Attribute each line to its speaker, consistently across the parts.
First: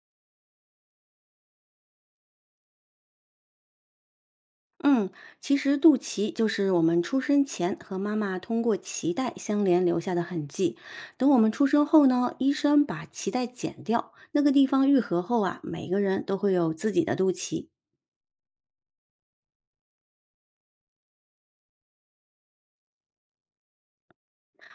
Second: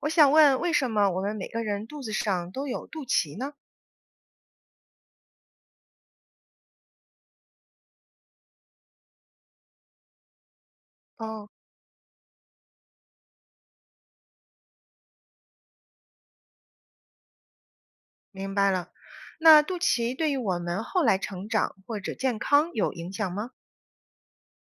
Speaker 1: 我想问，为什么我们每个人肚子上都有肚脐呢？
Speaker 2: 嗯，其实肚脐就是我们出生前和妈妈通过脐带相连留下的痕迹。等我
Speaker 1: 哦，
Speaker 2: 们出生后呢，医生把脐带剪掉，那个地方愈合后啊，每个人都会有自己的肚脐。
Speaker 1: 明白了。那肚脐对于我们后来成长或者健康有影响吗？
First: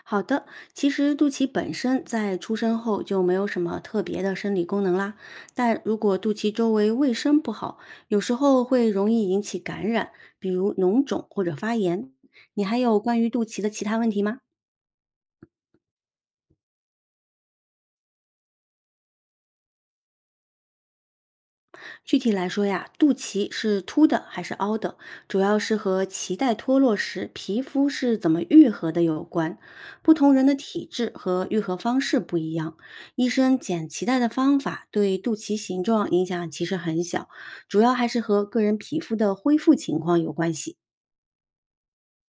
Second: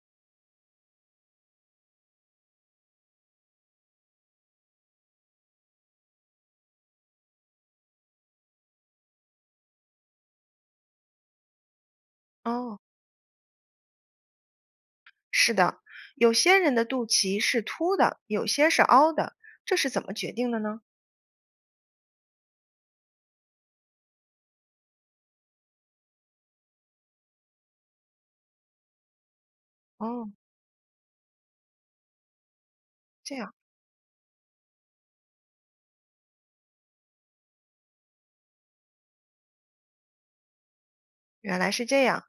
Speaker 2: 好的，其实肚脐本身在出生后就没有什么特别的生理功能啦，但如果肚脐周围卫生不好，有时候会容易引起感染，比如脓肿或者发炎。你还
Speaker 1: 哦，
Speaker 2: 有关于肚脐的其他问题吗？
Speaker 1: 是的，有些人的肚脐是凸的，有些是凹的，这是怎么决定的呢？
Speaker 2: 具体来说呀，肚脐是凸的还是凹的，主要是和脐带脱落时皮肤是怎么愈合的有关。不
Speaker 1: 哦，
Speaker 2: 同人的体质和愈合方式不一样，医
Speaker 1: 这样，
Speaker 2: 生剪脐带的方法对肚脐形状影响其实很小，主要还是和个人皮肤的恢复情况有关系。
Speaker 1: 原来是这样。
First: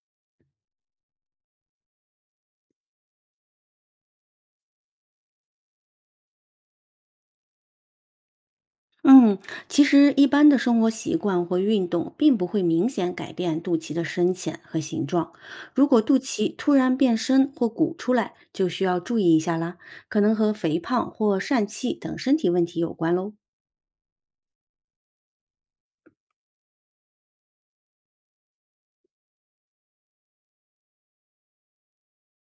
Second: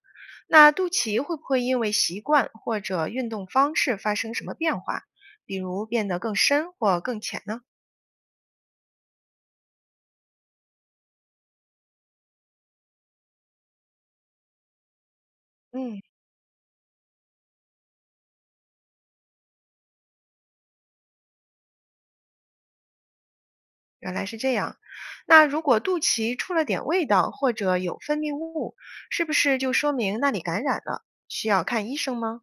Speaker 1: 那肚脐会不会因为习惯或者运动方式发生什么变化，比如变得更深或更浅呢？
Speaker 2: 嗯，其实一般的生活习惯或运动并不会明显改变肚脐的深浅和形状。如
Speaker 1: 嗯。
Speaker 2: 果肚脐突然变深或鼓出来，就需要注意一下啦，可能和肥胖或疝气等身体问题有关喽。
Speaker 1: 原来是这样。那如果肚脐出了点味道或者有分泌物，是不是就说明那里感染了？需要看医生吗？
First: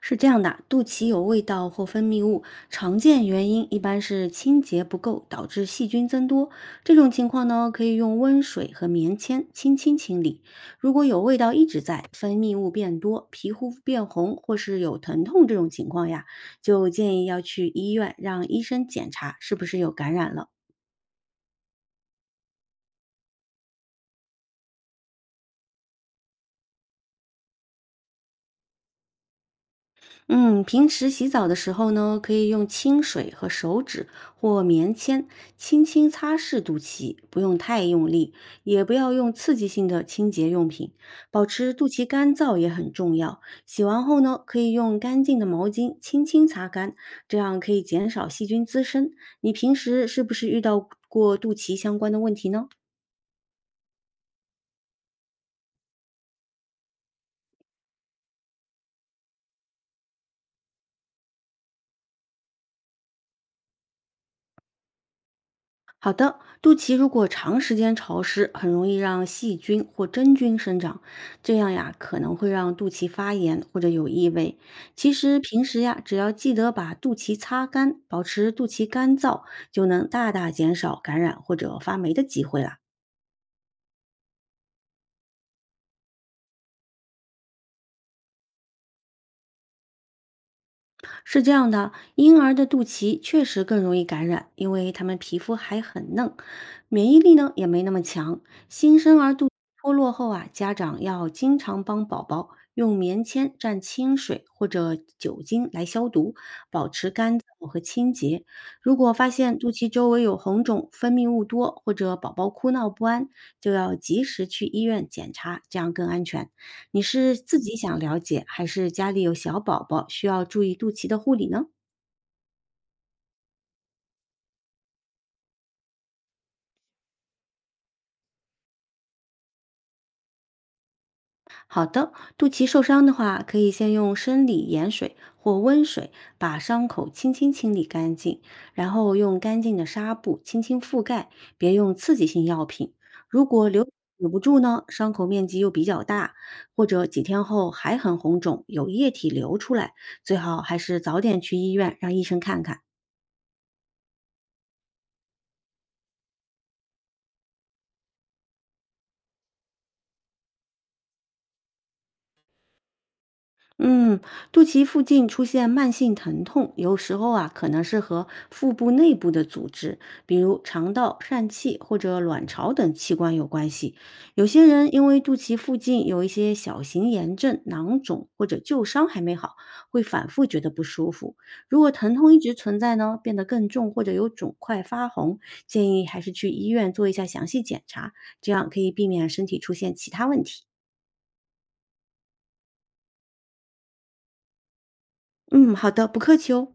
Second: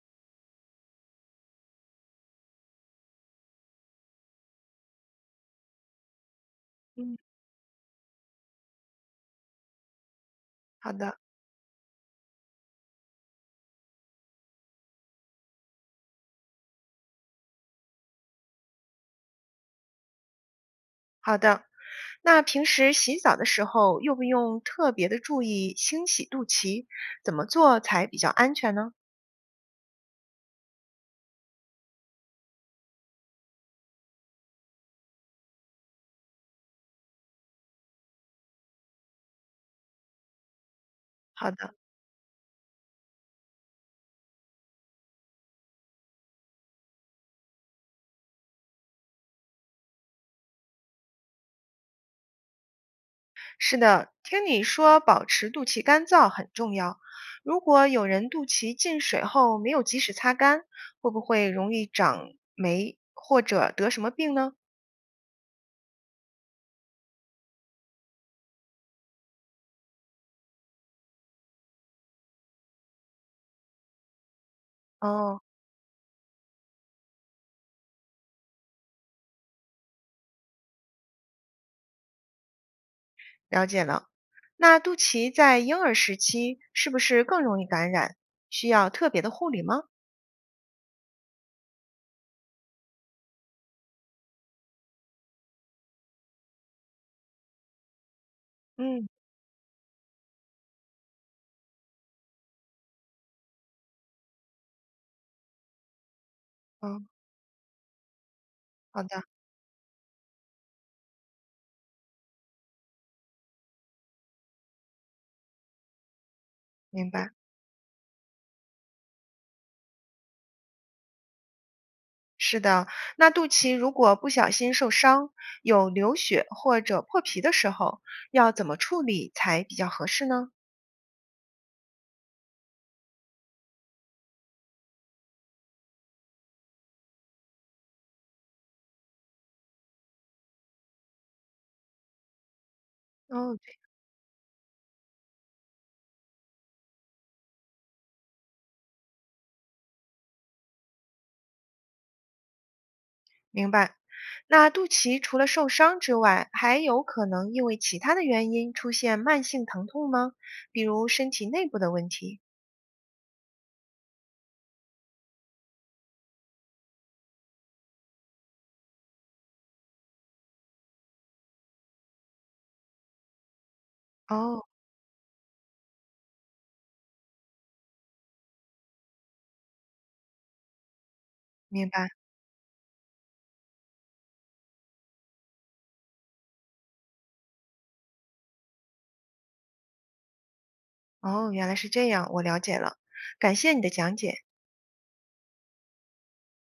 Speaker 2: 是这样的，肚脐有味道或分泌物，常见原因一般是清洁不够导致细菌增多。这种
Speaker 1: 嗯，
Speaker 2: 情况呢，可以用温水和棉签轻轻清理。
Speaker 1: 好
Speaker 2: 如果
Speaker 1: 的，
Speaker 2: 有味道一直在，分泌物变多，皮肤变红或是有疼痛这种情况呀，就建议要去医院让医生检查是不是有感染了。
Speaker 1: 好的。那平时洗澡的时候用不用特别的注意清洗肚脐？怎么做才比较安全呢？
Speaker 2: 嗯，平时洗澡的时候呢，可以用清水和手指或棉签轻轻擦拭肚脐，不用太用力，也不要用刺激性的清洁用品。保
Speaker 1: 好的，
Speaker 2: 持肚脐干燥也很重要。洗完后呢，可以用干净的毛巾轻轻擦干，这样可以减少细菌滋生。你平时是不是遇到过肚脐相关的问题呢？
Speaker 1: 是的，听你说保持肚脐干燥很重要。如果有人肚脐进水后没有及时擦干，会不会容易长霉或者得什么病呢？
Speaker 2: 好的，肚脐如果长时间潮湿，很容易让细菌或真菌生长，这样呀可能会让肚脐发炎或者有异味。其实
Speaker 1: 哦，
Speaker 2: 平时呀，只要记得把肚脐擦干，保持肚脐干燥，就能大大减少感染或者发霉的机会啦。
Speaker 1: 了解了。那肚脐在婴儿时期是不是更容易感染？需要特别的护理吗？
Speaker 2: 是这样的，婴儿的肚脐确实更容易感染，因为他们皮肤还很嫩，免疫力呢也没那么强。新
Speaker 1: 嗯，
Speaker 2: 生儿肚脐脱落后啊，家长要经常帮宝宝用棉签蘸清水或者酒精来消毒，保
Speaker 1: 哦，
Speaker 2: 持干燥和清洁。如
Speaker 1: 好
Speaker 2: 果
Speaker 1: 的，
Speaker 2: 发现肚脐周围有红肿、分泌物多，或者宝宝哭闹不安，就要及时去医院检查，这样更安全。你
Speaker 1: 明白。
Speaker 2: 是自己想了解，还是家里有小宝宝需要注意肚脐的护理呢？
Speaker 1: 是的，那肚脐如果不小心受伤，有流血或者破皮的时候，要怎么处理才比较合适呢？
Speaker 2: 好的，肚脐受伤的话，可以先用生理盐水或温水把伤口轻轻清理干净，然后用干净的纱布轻轻覆盖，别用刺激性药品。如
Speaker 1: 哦，
Speaker 2: 果流止不住呢，伤口面积又比较大，或者几天后还很红肿，有液体流出来，最好还是早点去医院让医生看看。
Speaker 1: 明白。那肚脐除了受伤之外，还有可能因为其他的原因出现慢性疼痛吗？比如身体内部的问题？
Speaker 2: 嗯，肚脐附近出现慢性疼痛，有时候啊可能是和腹部内部的组织，比如肠道、疝气或者卵巢等器官有关系。有
Speaker 1: 哦，
Speaker 2: 些人因为肚脐附近有一些小型炎症、囊肿或者旧伤还没好，会反复觉得不舒服。如
Speaker 1: 明
Speaker 2: 果
Speaker 1: 白。
Speaker 2: 疼痛一直存在呢，变得更重或者有肿块发红，建议还是去医院做一下详细检查，这样可以避免身体出现其他问题。
Speaker 1: 哦，原来是这样，我了解了，感谢你的讲解。
Speaker 2: 嗯，好的，不客气哦。